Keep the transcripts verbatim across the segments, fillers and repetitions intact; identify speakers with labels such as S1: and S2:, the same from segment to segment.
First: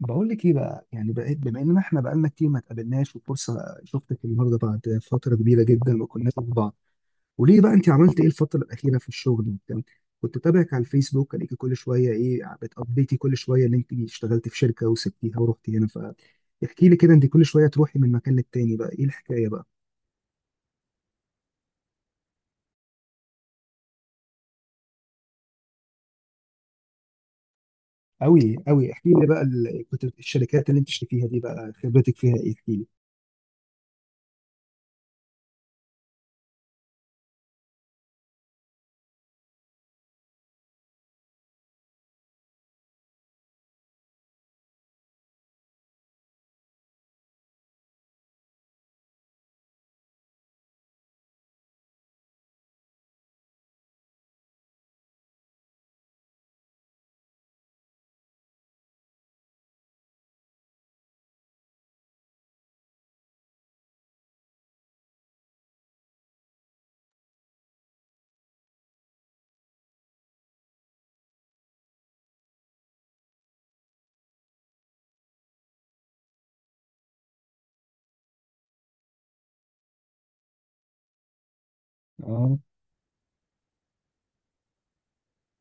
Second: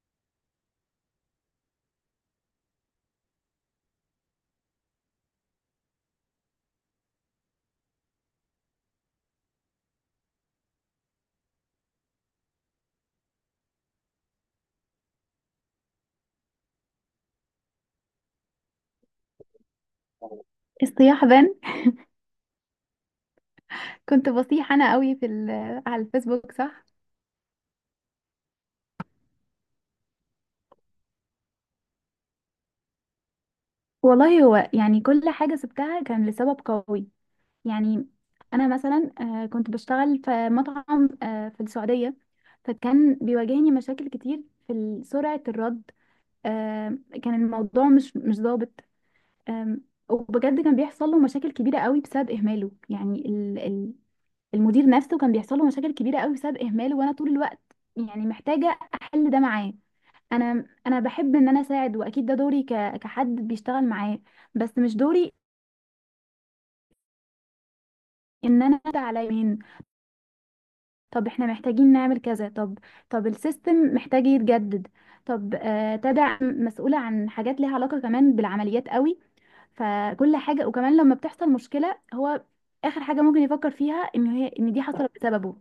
S1: بقول لك ايه بقى؟ يعني بقيت بما ان احنا بقالنا كتير ما اتقابلناش وفرصه شفتك النهارده بعد فتره كبيره جدا ما كناش مع بعض. وليه بقى انت عملت ايه الفتره الاخيره في الشغل وبتاع؟ كنت بتابعك على الفيسبوك الاقيكي كل شويه، ايه بتابديتي كل شويه ان انت اشتغلت في شركه وسبتيها ورحتي هنا؟ فاحكي لي كده، انت كل شويه تروحي من مكان للتاني. بقى ايه الحكايه بقى؟
S2: الصياح بان كنت بصيح انا قوي في ال- آه، على الفيسبوك، صح.
S1: قوي قوي احكي لي بقى، ال- كنت الشركات اللي انت اشتكيها دي بقى خبرتك فيها ايه؟ احكي لي.
S2: والله هو يعني كل حاجة سبتها كان لسبب قوي. يعني انا مثلا آه، كنت بشتغل في مطعم آه، في السعودية. فكان بيواجهني مشاكل كتير في ال- سرعة الرد. آه، كان الموضوع مش مش ظابط. آم، وبجد كان بيحصل له مشاكل كبيرة قوي بسبب إهماله. يعني ال- ال- المدير نفسه كان بيحصل له مشاكل كبيرة قوي بسبب إهماله، وأنا طول الوقت يعني محتاجة أحل ده معاه. انا انا بحب ان انا اساعد، واكيد ده دوري ك... كحد بيشتغل معاه. بس مش دوري ان انا أدعي على مين. طب احنا محتاجين نعمل كذا. طب طب السيستم محتاج يتجدد. طب آه تدع مسؤولة عن حاجات ليها علاقة كمان بالعمليات قوي. فكل حاجة، وكمان لما بتحصل مشكلة، هو اخر حاجة ممكن يفكر فيها ان هي ان دي حصلت بسببه.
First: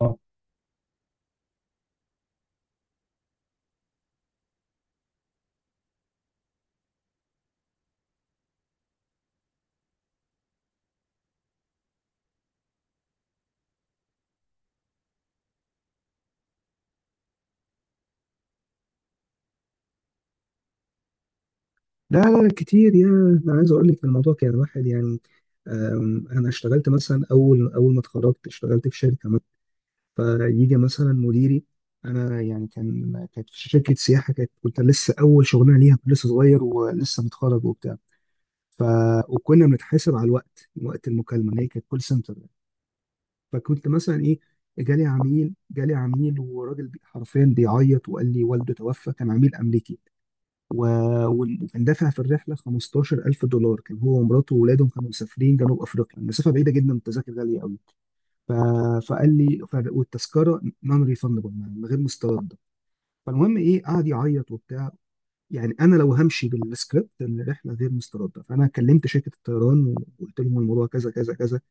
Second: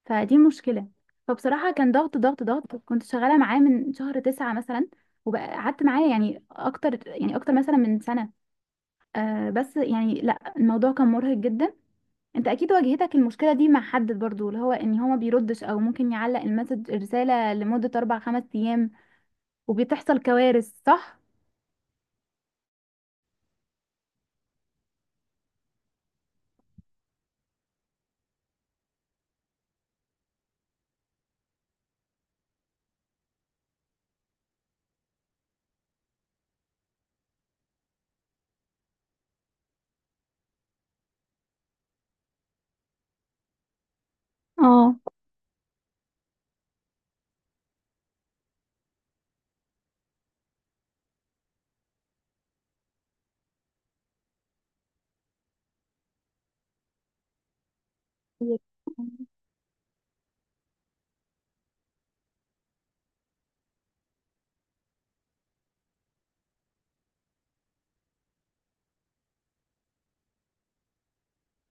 S1: اه.
S2: فدي مشكلة. فبصراحة كان ضغط ضغط ضغط. كنت شغالة معاه من شهر تسعة مثلا، وقعدت معاه يعني اكتر، يعني اكتر مثلا من سنة. آه بس يعني لا، الموضوع كان مرهق جدا. انت اكيد واجهتك المشكله دي مع حد برضو، اللي هو ان هو ما بيردش، او ممكن يعلق المسج الرساله لمده اربع خمس ايام وبتحصل كوارث، صح؟
S1: لا لا، كتير. يا انا عايز اقول لك الموضوع كان واحد يعني. أم، انا اشتغلت مثلا اول اول ما اتخرجت اشتغلت في شركه مثلا، فيجي مثلا مديري. انا يعني كان كانت في شركه سياحه، كانت كنت لسه اول شغلانه ليها، كنت لسه صغير ولسه متخرج وبتاع. ف وكنا بنتحاسب على الوقت، وقت المكالمه اللي هي كانت كول سنتر. فكنت مثلا ايه،
S2: اه.
S1: جالي عميل جالي عميل وراجل بي- حرفيا بيعيط، وقال لي والده توفى، كان عميل امريكي. و... وال- وكان دافع في الرحله خمستاشر الف دولار، كان هو ومراته وولادهم كانوا مسافرين جنوب افريقيا، المسافه بعيده جدا والتذاكر غاليه قوي. ف... فقال لي ف... والتذكره نون ريفندبل، من غير مسترده. فالمهم ايه، قعد يعيط وبتاع. يعني انا لو همشي بالسكريبت، الرحله غير مسترده، فانا كلمت شركه الطيران وقلت لهم الموضوع كذا كذا كذا،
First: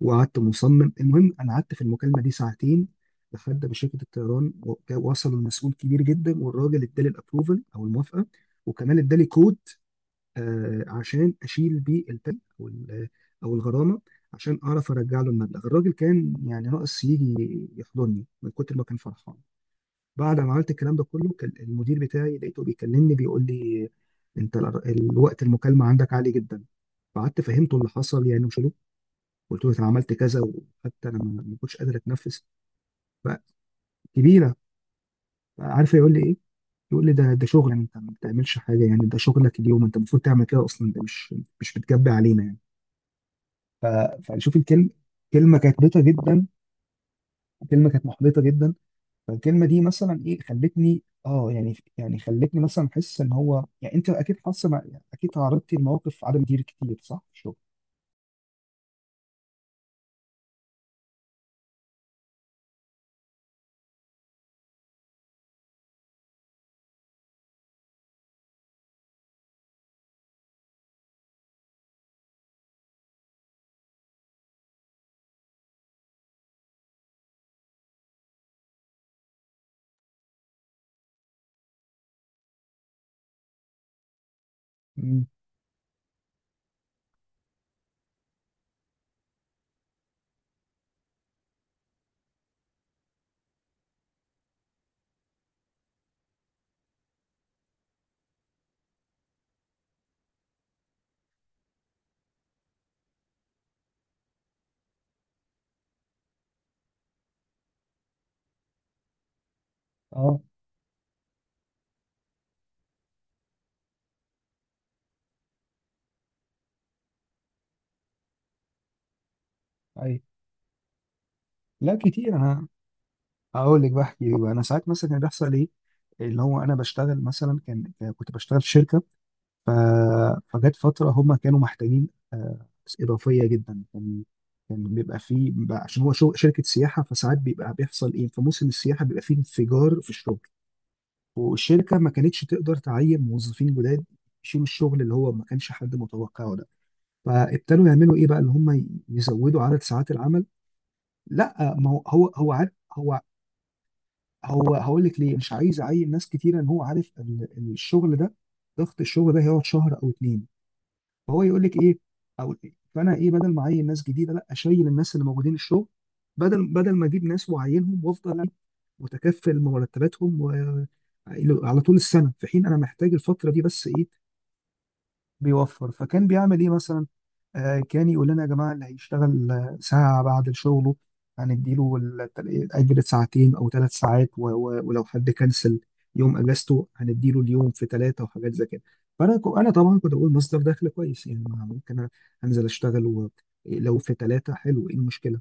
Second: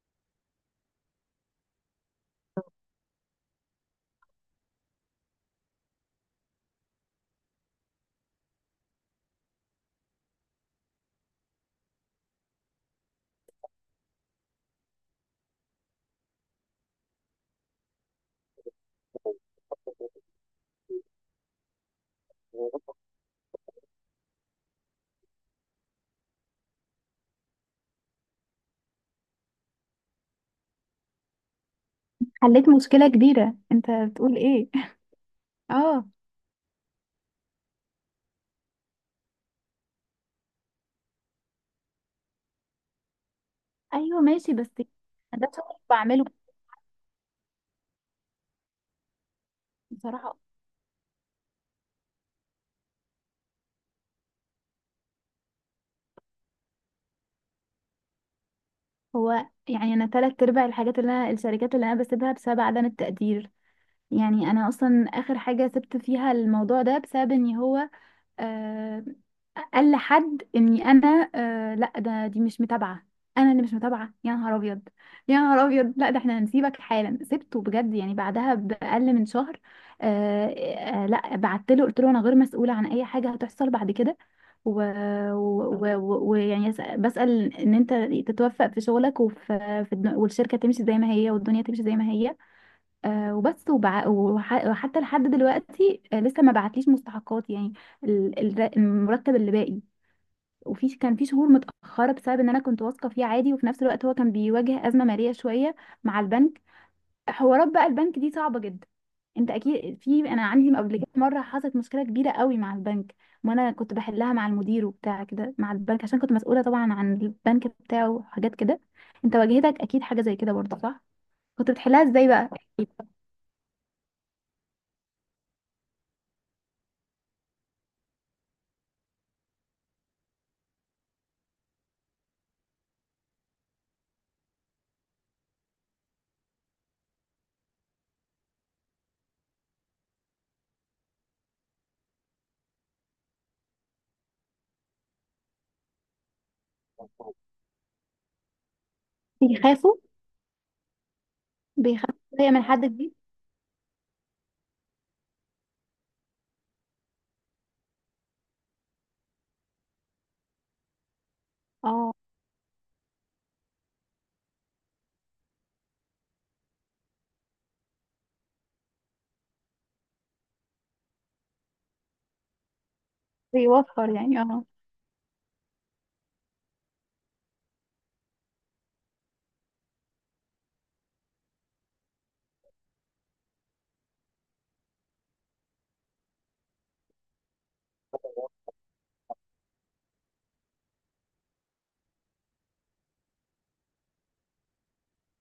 S1: وقعدت مصمم. المهم انا قعدت في المكالمه دي ساعتين لحد ما شركه الطيران و- وصلوا لمسؤول كبير جدا، والراجل ادالي الابروفل او الموافقه، وكمان ادالي كود آه، عشان اشيل بيه التل او ال- او الغرامه، عشان اعرف ارجع له المبلغ. الراجل كان يعني ناقص يجي يحضني من كتر ما كان فرحان. بعد ما عملت الكلام ده كله، كان المدير بتاعي لقيته بيكلمني بيقول لي: انت الر- الوقت المكالمه عندك عالي جدا. فقعدت فهمته اللي حصل يعني وشلو، قلت له انا عملت كذا، وحتى انا ما ما كنتش قادر اتنفس.
S2: حليت مشكلة
S1: بقى
S2: كبيرة، انت بتقول
S1: كبيره.
S2: ايه.
S1: بقى عارف
S2: اه.
S1: يقول لي ايه؟ يقول لي ده ده شغل، انت ما بتعملش حاجه يعني، ده شغلك اليوم، انت المفروض تعمل كده اصلا، ده مش مش بتجبي علينا يعني. ف-
S2: ايوه، ماشي.
S1: فنشوف
S2: بس
S1: الكلمة،
S2: ده
S1: كلمة كانت
S2: شغل
S1: محبطة
S2: بعمله.
S1: جدا، كلمة كانت محبطة جدا. فالكلمة دي مثلا
S2: بصراحه
S1: ايه، خلتني اه يعني يعني خلتني مثلا احس ان هو يعني، انت اكيد حاسه مع- اكيد تعرضتي لمواقف عدم دير كتير، صح، في الشغل؟
S2: هو يعني انا تلات ارباع الحاجات اللي انا الشركات اللي انا بسيبها بسبب عدم التقدير. يعني انا اصلا اخر حاجه سبت فيها الموضوع ده بسبب ان هو آه، قال لحد اني انا آه لا ده دي مش متابعه. انا اللي مش متابعه؟ يا نهار ابيض، يا نهار ابيض. لا، ده احنا هنسيبك حالا. سبته بجد يعني بعدها باقل من شهر. آه آه لا، بعت له قلت له انا غير مسؤوله عن اي حاجه هتحصل بعد كده.
S1: امم.
S2: ويعني و... و... و... ويعني أس- بسأل ان انت تتوفق في شغلك وفي في الد- والشركه تمشي زي ما هي والدنيا تمشي زي ما هي. آه وبس وبع... وح... وحتى لحد دلوقتي آه لسه ما بعتليش مستحقات يعني ال- ال- المرتب اللي باقي. وفي كان في شهور متأخرة بسبب ان انا كنت واثقة فيه عادي، وفي نفس الوقت هو كان بيواجه أزمة مالية شوية مع البنك. حوارات بقى البنك دي صعبة جدا. انت اكيد في
S1: اه.
S2: انا عندي قبل كده مرة حصلت مشكلة كبيرة قوي مع البنك، وانا كنت بحلها مع المدير وبتاع كده مع البنك، عشان كنت مسؤولة طبعا عن البنك بتاعه وحاجات كده. انت واجهتك اكيد
S1: اي.
S2: حاجة زي كده برضه، صح؟ كنت
S1: لا،
S2: بتحلها ازاي
S1: كتير.
S2: بقى؟
S1: انا هقول لك، بحكي بقى، انا ساعات مثلا كان بيحصل ايه، اللي هو انا بشتغل مثلا كان كنت بشتغل في شركة. ف... فجت فترة هم كانوا محتاجين آه، ناس إضافية جدا. كان كان بيبقى فيه بيبقى عشان هو شو... شركة سياحة، فساعات بيبقى بيحصل إيه، في موسم السياحة بيبقى فيه انفجار في الشغل، والشركة ما كانتش تقدر تعين موظفين جداد يشيلوا الشغل اللي هو ما كانش حد متوقعه ده. فابتدوا يعملوا إيه بقى؟ اللي هم ي- يزودوا عدد
S2: بيخافوا.
S1: ساعات العمل. لا، ما هو
S2: بيخافوا
S1: هو
S2: شوية
S1: هو
S2: من
S1: عارف.
S2: حد جديد.
S1: هو هو هقول لك ليه مش عايز يعين ناس كتيرة، إن هو عارف ال- الشغل ده، ضغط الشغل ده هيقعد شهر أو اتنين. فهو يقول لك ايه،
S2: اه.
S1: او فانا ايه، بدل ما اعين ناس جديده، لا اشيل الناس اللي موجودين الشغل، بدل بدل ما اجيب ناس واعينهم وافضل متكفل مرتباتهم و... على طول السنه، في حين انا محتاج الفتره دي بس، ايه،
S2: بيوفر يعني، اه.
S1: بيوفر. فكان بيعمل ايه مثلا؟ آه كان يقول لنا يا جماعه، اللي هيشتغل آه، ساعه بعد شغله هنديله الت- اجر ساعتين او ثلاث ساعات، و- و- ولو حد كنسل يوم اجازته هنديله اليوم في ثلاثه وحاجات زي كده. فانا ك- انا طبعا كنت بقول مصدر دخل كويس، يعني ما ممكن أنا انزل اشتغل و- لو في ثلاثه، حلو، ايه المشكله؟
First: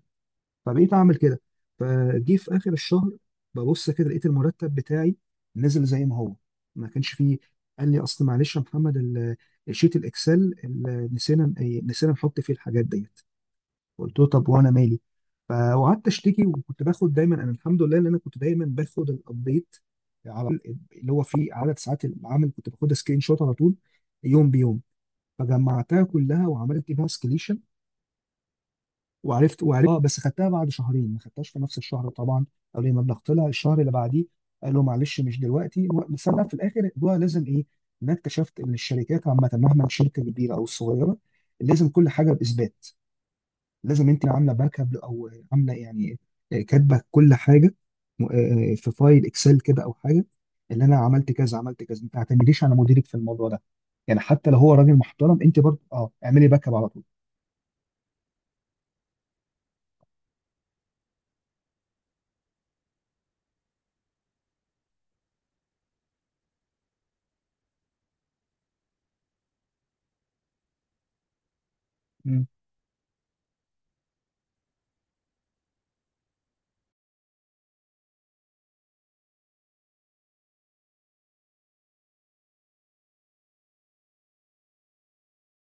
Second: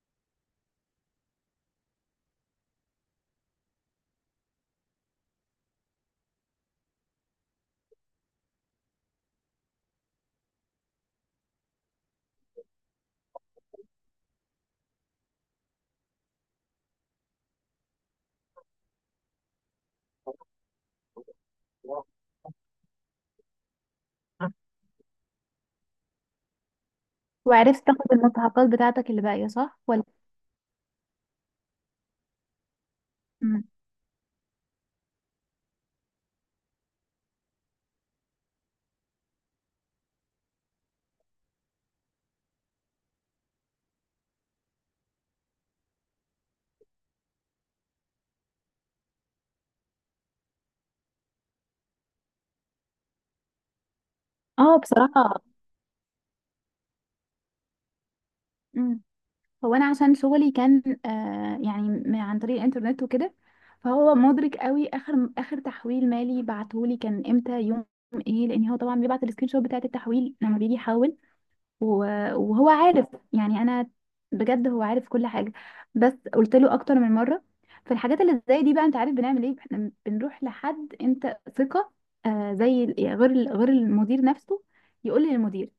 S1: فبقيت اعمل كده. فجي في اخر الشهر ببص كده لقيت المرتب بتاعي نزل زي ما هو، ما كانش فيه. قال لي: اصل معلش يا محمد، ال- الشيت الاكسل ال- نسينا إيه، نسينا نحط فيه الحاجات ديت. قلت له طب وانا مالي؟ فقعدت اشتكي. وكنت باخد دايما، انا الحمد لله ان انا كنت دايما باخد الابديت على طول، اللي هو فيه عدد ساعات العمل كنت باخدها سكرين شوت على طول، يوم بيوم، فجمعتها كلها وعملت بيها.
S2: وعرفت تاخد المستحقات بتاعتك اللي باقية،
S1: وعرفت
S2: صح؟
S1: وعرفت اه، بس خدتها بعد شهرين، ما خدتهاش في نفس الشهر طبعا، قالوا لي المبلغ طلع
S2: ولا.
S1: الشهر اللي بعديه. قالوا معلش مش دلوقتي و- بس انا في الاخر الموضوع لازم ايه، إن انا اكتشفت ان الشركات عامه، مهما الشركه كبيره او صغيره، لازم كل حاجه باثبات، لازم انت عامله باك اب، او عامله يعني آه، كاتبه كل حاجه، م- آه، آه، في فايل اكسل كده او حاجه، اللي انا عملت كذا عملت كذا. ما تعتمديش على مديرك في الموضوع ده، يعني حتى لو هو
S2: اه
S1: راجل
S2: بصراحة.
S1: محترم، انت برضه اه اعملي باك اب على طول.
S2: مم. هو انا عشان شغلي كان آه يعني م- عن طريق الانترنت وكده، فهو مدرك قوي اخر اخر تحويل مالي بعتهولي كان امتى يوم ايه، لان هو طبعا بيبعت السكرين شوت بتاعت التحويل لما بيجي يحول. و-
S1: مم.
S2: وهو عارف يعني انا، بجد هو عارف كل حاجة. بس قلت له اكتر من مرة. فالحاجات اللي زي دي بقى، انت عارف بنعمل ايه احنا؟ بنروح لحد انت ثقة، آه زي ال- غير ال- غير المدير نفسه، يقول للمدير،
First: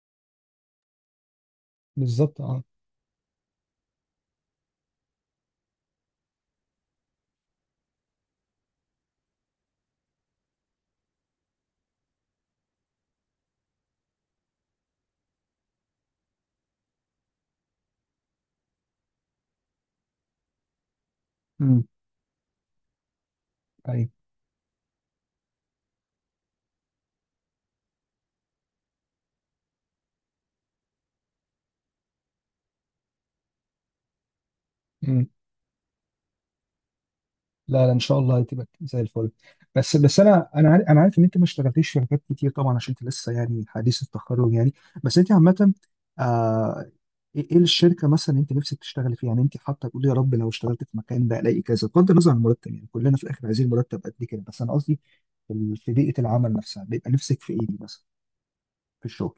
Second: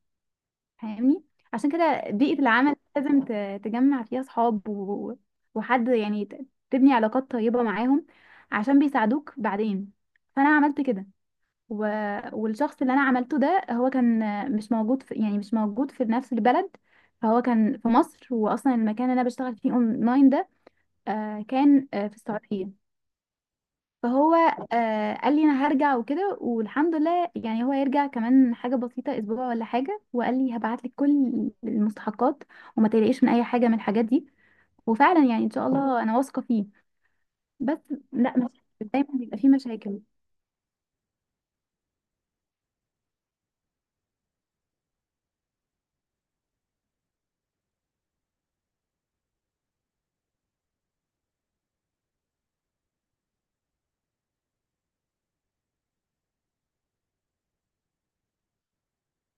S2: فاهمني؟ عشان كده بيئة
S1: بالظبط، اه.
S2: العمل لازم ت- تجمع فيها صحاب و... وحد يعني ت- تبني علاقات طيبة معاهم عشان بيساعدوك بعدين. فأنا عملت كده و... والشخص اللي أنا عملته ده هو كان مش موجود في، يعني مش موجود في نفس البلد. فهو كان في مصر، وأصلا المكان اللي أنا بشتغل فيه أونلاين ده آه،
S1: امم.
S2: كان آه، في السعودية.
S1: ايوه.
S2: فهو آه قال لي انا هرجع وكده، والحمد لله يعني هو هيرجع كمان حاجه بسيطه اسبوع ولا حاجه، وقال لي هبعت لك كل المستحقات وما تقلقيش من اي حاجه من الحاجات دي. وفعلا
S1: مم.
S2: يعني ان شاء الله انا واثقه فيه. بس
S1: لا لا، ان شاء
S2: لا،
S1: الله
S2: مش
S1: هتبقى زي
S2: دايما
S1: الفل.
S2: بيبقى فيه
S1: بس
S2: مشاكل.
S1: بس انا انا عارف انا عارف ان انت ما اشتغلتيش في شركات كتير طبعا، عشان انت لسه يعني حديث التخرج يعني. بس انت عامه، آه ايه إيه الشركه مثلا انت نفسك تشتغلي فيها؟ يعني انت حاطه تقولي يا رب لو اشتغلت في مكان ده الاقي كذا، بغض النظر عن المرتب، يعني كلنا في الاخر عايزين مرتب قد كده، بس انا قصدي في ال- في بيئه العمل نفسها، بيبقى نفسك في ايه مثلا في الشغل؟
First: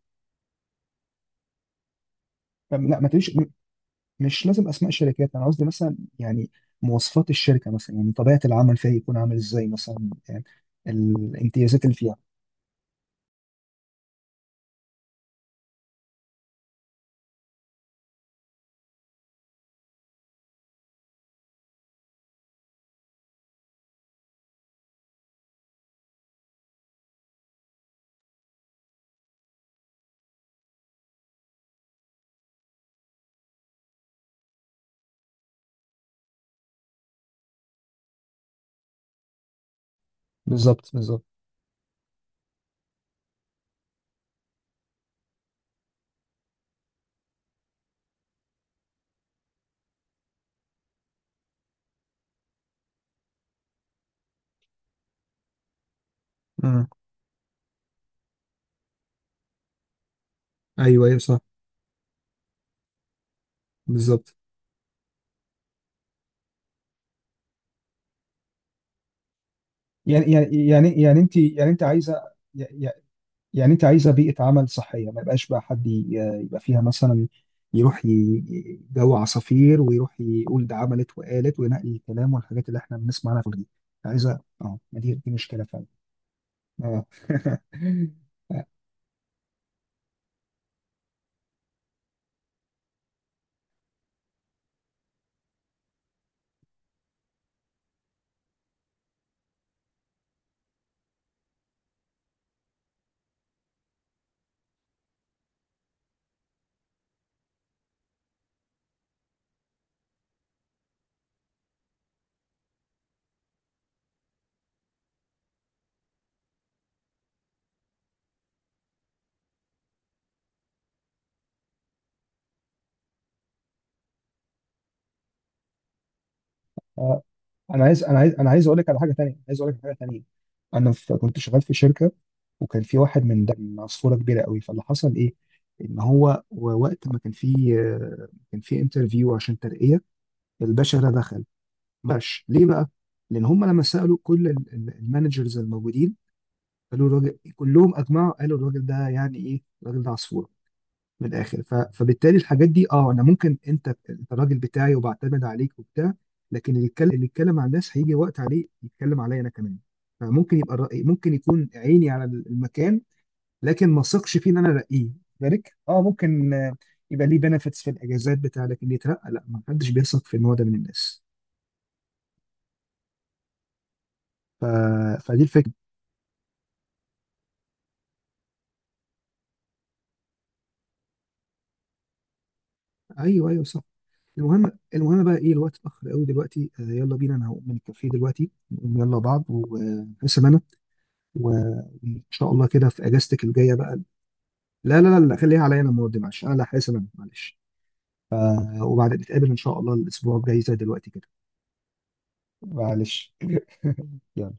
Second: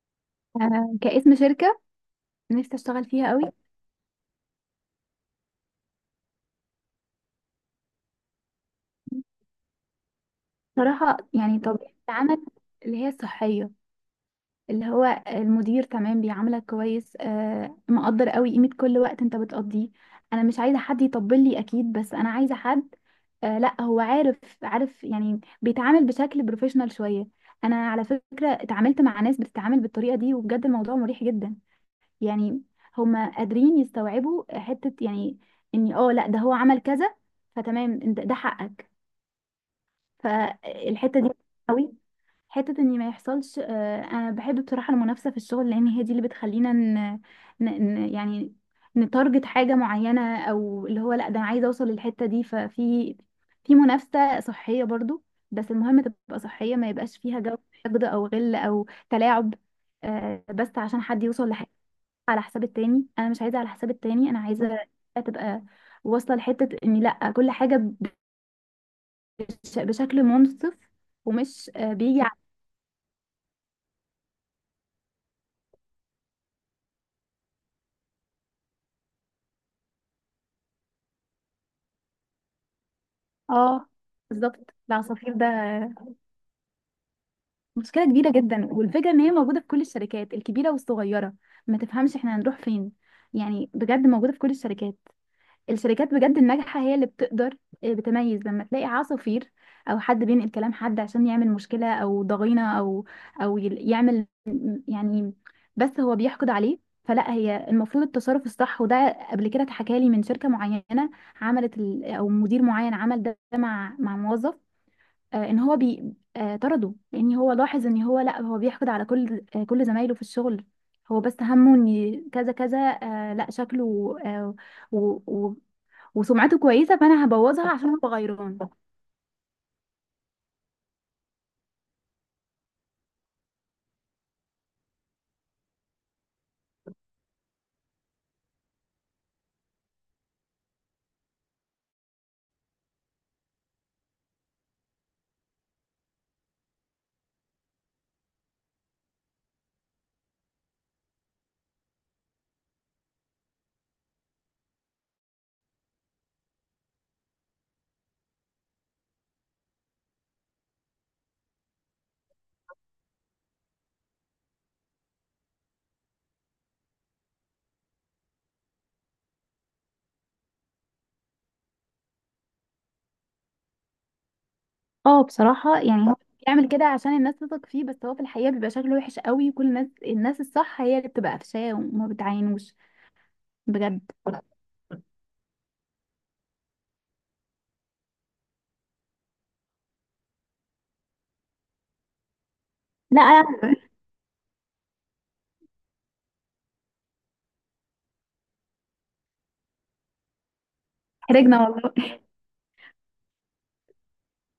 S2: آه كاسم شركه نفسي
S1: طب لا
S2: اشتغل
S1: ما
S2: فيها
S1: تقوليش،
S2: قوي.
S1: مش لازم اسماء شركات، انا قصدي مثلا يعني مواصفات الشركه، مثلا يعني طبيعه العمل فيها يكون عامل ازاي مثلا، يعني
S2: صراحه يعني
S1: الامتيازات
S2: طبيعه
S1: اللي فيها.
S2: العمل اللي هي الصحيه، اللي هو المدير تمام بيعاملك كويس، آه مقدر قوي قيمة كل وقت انت بتقضيه. انا مش عايزة حد يطبل لي اكيد، بس انا عايزة حد آه لا هو عارف، عارف يعني بيتعامل بشكل بروفيشنال شوية. انا على فكرة اتعاملت مع ناس بتتعامل بالطريقة دي وبجد الموضوع مريح جدا. يعني هما قادرين يستوعبوا حتة، يعني اني اه لا ده هو عمل كذا، فتمام انت- ده حقك.
S1: بالظبط،
S2: فالحتة
S1: بالظبط.
S2: دي قوي، حتة ان ما يحصلش آه، انا بحب بصراحة المنافسة في الشغل، لان هي دي اللي بتخلينا ن... ن... ن... يعني نتارجت حاجة معينة، او اللي هو لا ده انا عايزة اوصل للحتة دي. ففي في منافسة صحية برضو، بس المهم تبقى صحية،
S1: امم.
S2: ما يبقاش فيها جو حقد او غل او تلاعب آه، بس عشان
S1: ايوه، ايوه،
S2: حد
S1: صح.
S2: يوصل لحاجة على حساب التاني. انا مش عايزة على حساب التاني،
S1: بالظبط.
S2: انا عايزة تبقى واصلة لحتة ان لا، كل حاجة بش... بشكل
S1: يعني يعني
S2: منصف
S1: يعني يعني انت يعني
S2: ومش
S1: انت
S2: آه،
S1: عايزه،
S2: بيجي.
S1: يعني يعني انت عايزه بيئه عمل صحيه، ما يبقاش بقى حد ي- يبقى فيها مثلا يروح ي- جو عصافير، ويروح يقول ده عملت وقالت وينقي الكلام والحاجات اللي احنا بنسمع عنها في دي.
S2: اه
S1: عايزه؟
S2: بالظبط،
S1: اه، ما دي دي
S2: العصافير ده
S1: مشكله فعلا. اه.
S2: مشكلة كبيرة جدا، والفكرة ان هي موجودة في كل الشركات الكبيرة والصغيرة. ما تفهمش احنا هنروح فين. يعني بجد موجودة في كل الشركات. الشركات بجد الناجحة هي اللي بتقدر آه، بتميز لما تلاقي عصافير او حد بينقل كلام حد عشان يعمل مشكلة او ضغينة او او يل- يعمل يعني، بس هو بيحقد عليه. فلا، هي المفروض التصرف الصح. وده قبل كده اتحكى لي من شركة معينة، عملت ال- او مدير معين عمل ده مع مع موظف آه، ان هو بي آه، طرده، لان هو لاحظ ان هو لا، هو بيحقد على كل آه، كل زمايله في الشغل. هو بس همه ان كذا كذا آه، لا شكله آه، و... و... وسمعته كويسه، فانا هبوظها
S1: انا
S2: عشان
S1: عايز
S2: هو
S1: انا عايز انا
S2: غيران.
S1: عايز اقول لك على حاجه تانية، عايز اقول لك على حاجه تانية انا في كنت شغال في شركه، وكان في واحد من ده من عصفوره كبيره قوي. فاللي حصل ايه، ان هو وقت ما كان في كان في انترفيو عشان ترقيه. الباشا ده دخل ماشي ليه بقى؟ لان هم لما سالوا كل ال- ال- المانجرز الموجودين قالوا الراجل، كلهم اجمعوا قالوا الراجل ده يعني ايه، الراجل ده عصفوره، من الاخر. ف... فبالتالي الحاجات دي اه انا ممكن انت انت الراجل بتاعي وبعتمد عليك وبتاع، لكن اللي يتكلم اللي يتكلم على الناس هيجي وقت عليه يتكلم عليا انا كمان. فممكن يبقى الرأي ممكن يكون عيني على المكان، لكن ما ثقش فيه ان انا ارقيه ذلك. اه ممكن آه، يبقى ليه بنفيتس في الاجازات بتاع، لكن اللي يترقى لا، ما حدش بيثق في النوع ده من الناس. ف...
S2: اه
S1: فدي الفكره.
S2: بصراحه يعني هو بيعمل كده عشان الناس تثق فيه، بس هو في الحقيقه بيبقى شكله وحش قوي، وكل الناس، الناس الصح هي اللي بتبقى قفشاه وما بتعينوش.
S1: ايوه، ايوه، صح.
S2: بجد.
S1: المهم المهم بقى ايه، الوقت اتاخر قوي دلوقتي. آه يلا بينا، انا هقوم من الكافيه دلوقتي، نقوم يلا بعض وحسب، و- وان شاء الله كده في
S2: لا
S1: اجازتك الجايه
S2: أنا-
S1: بقى. لا لا لا لا، خليها عليا انا المره دي، معلش، انا حاسس، انا معلش. آه، وبعد نتقابل ان شاء الله الاسبوع الجاي زي دلوقتي كده.
S2: حرجنا والله.
S1: معلش. يلا.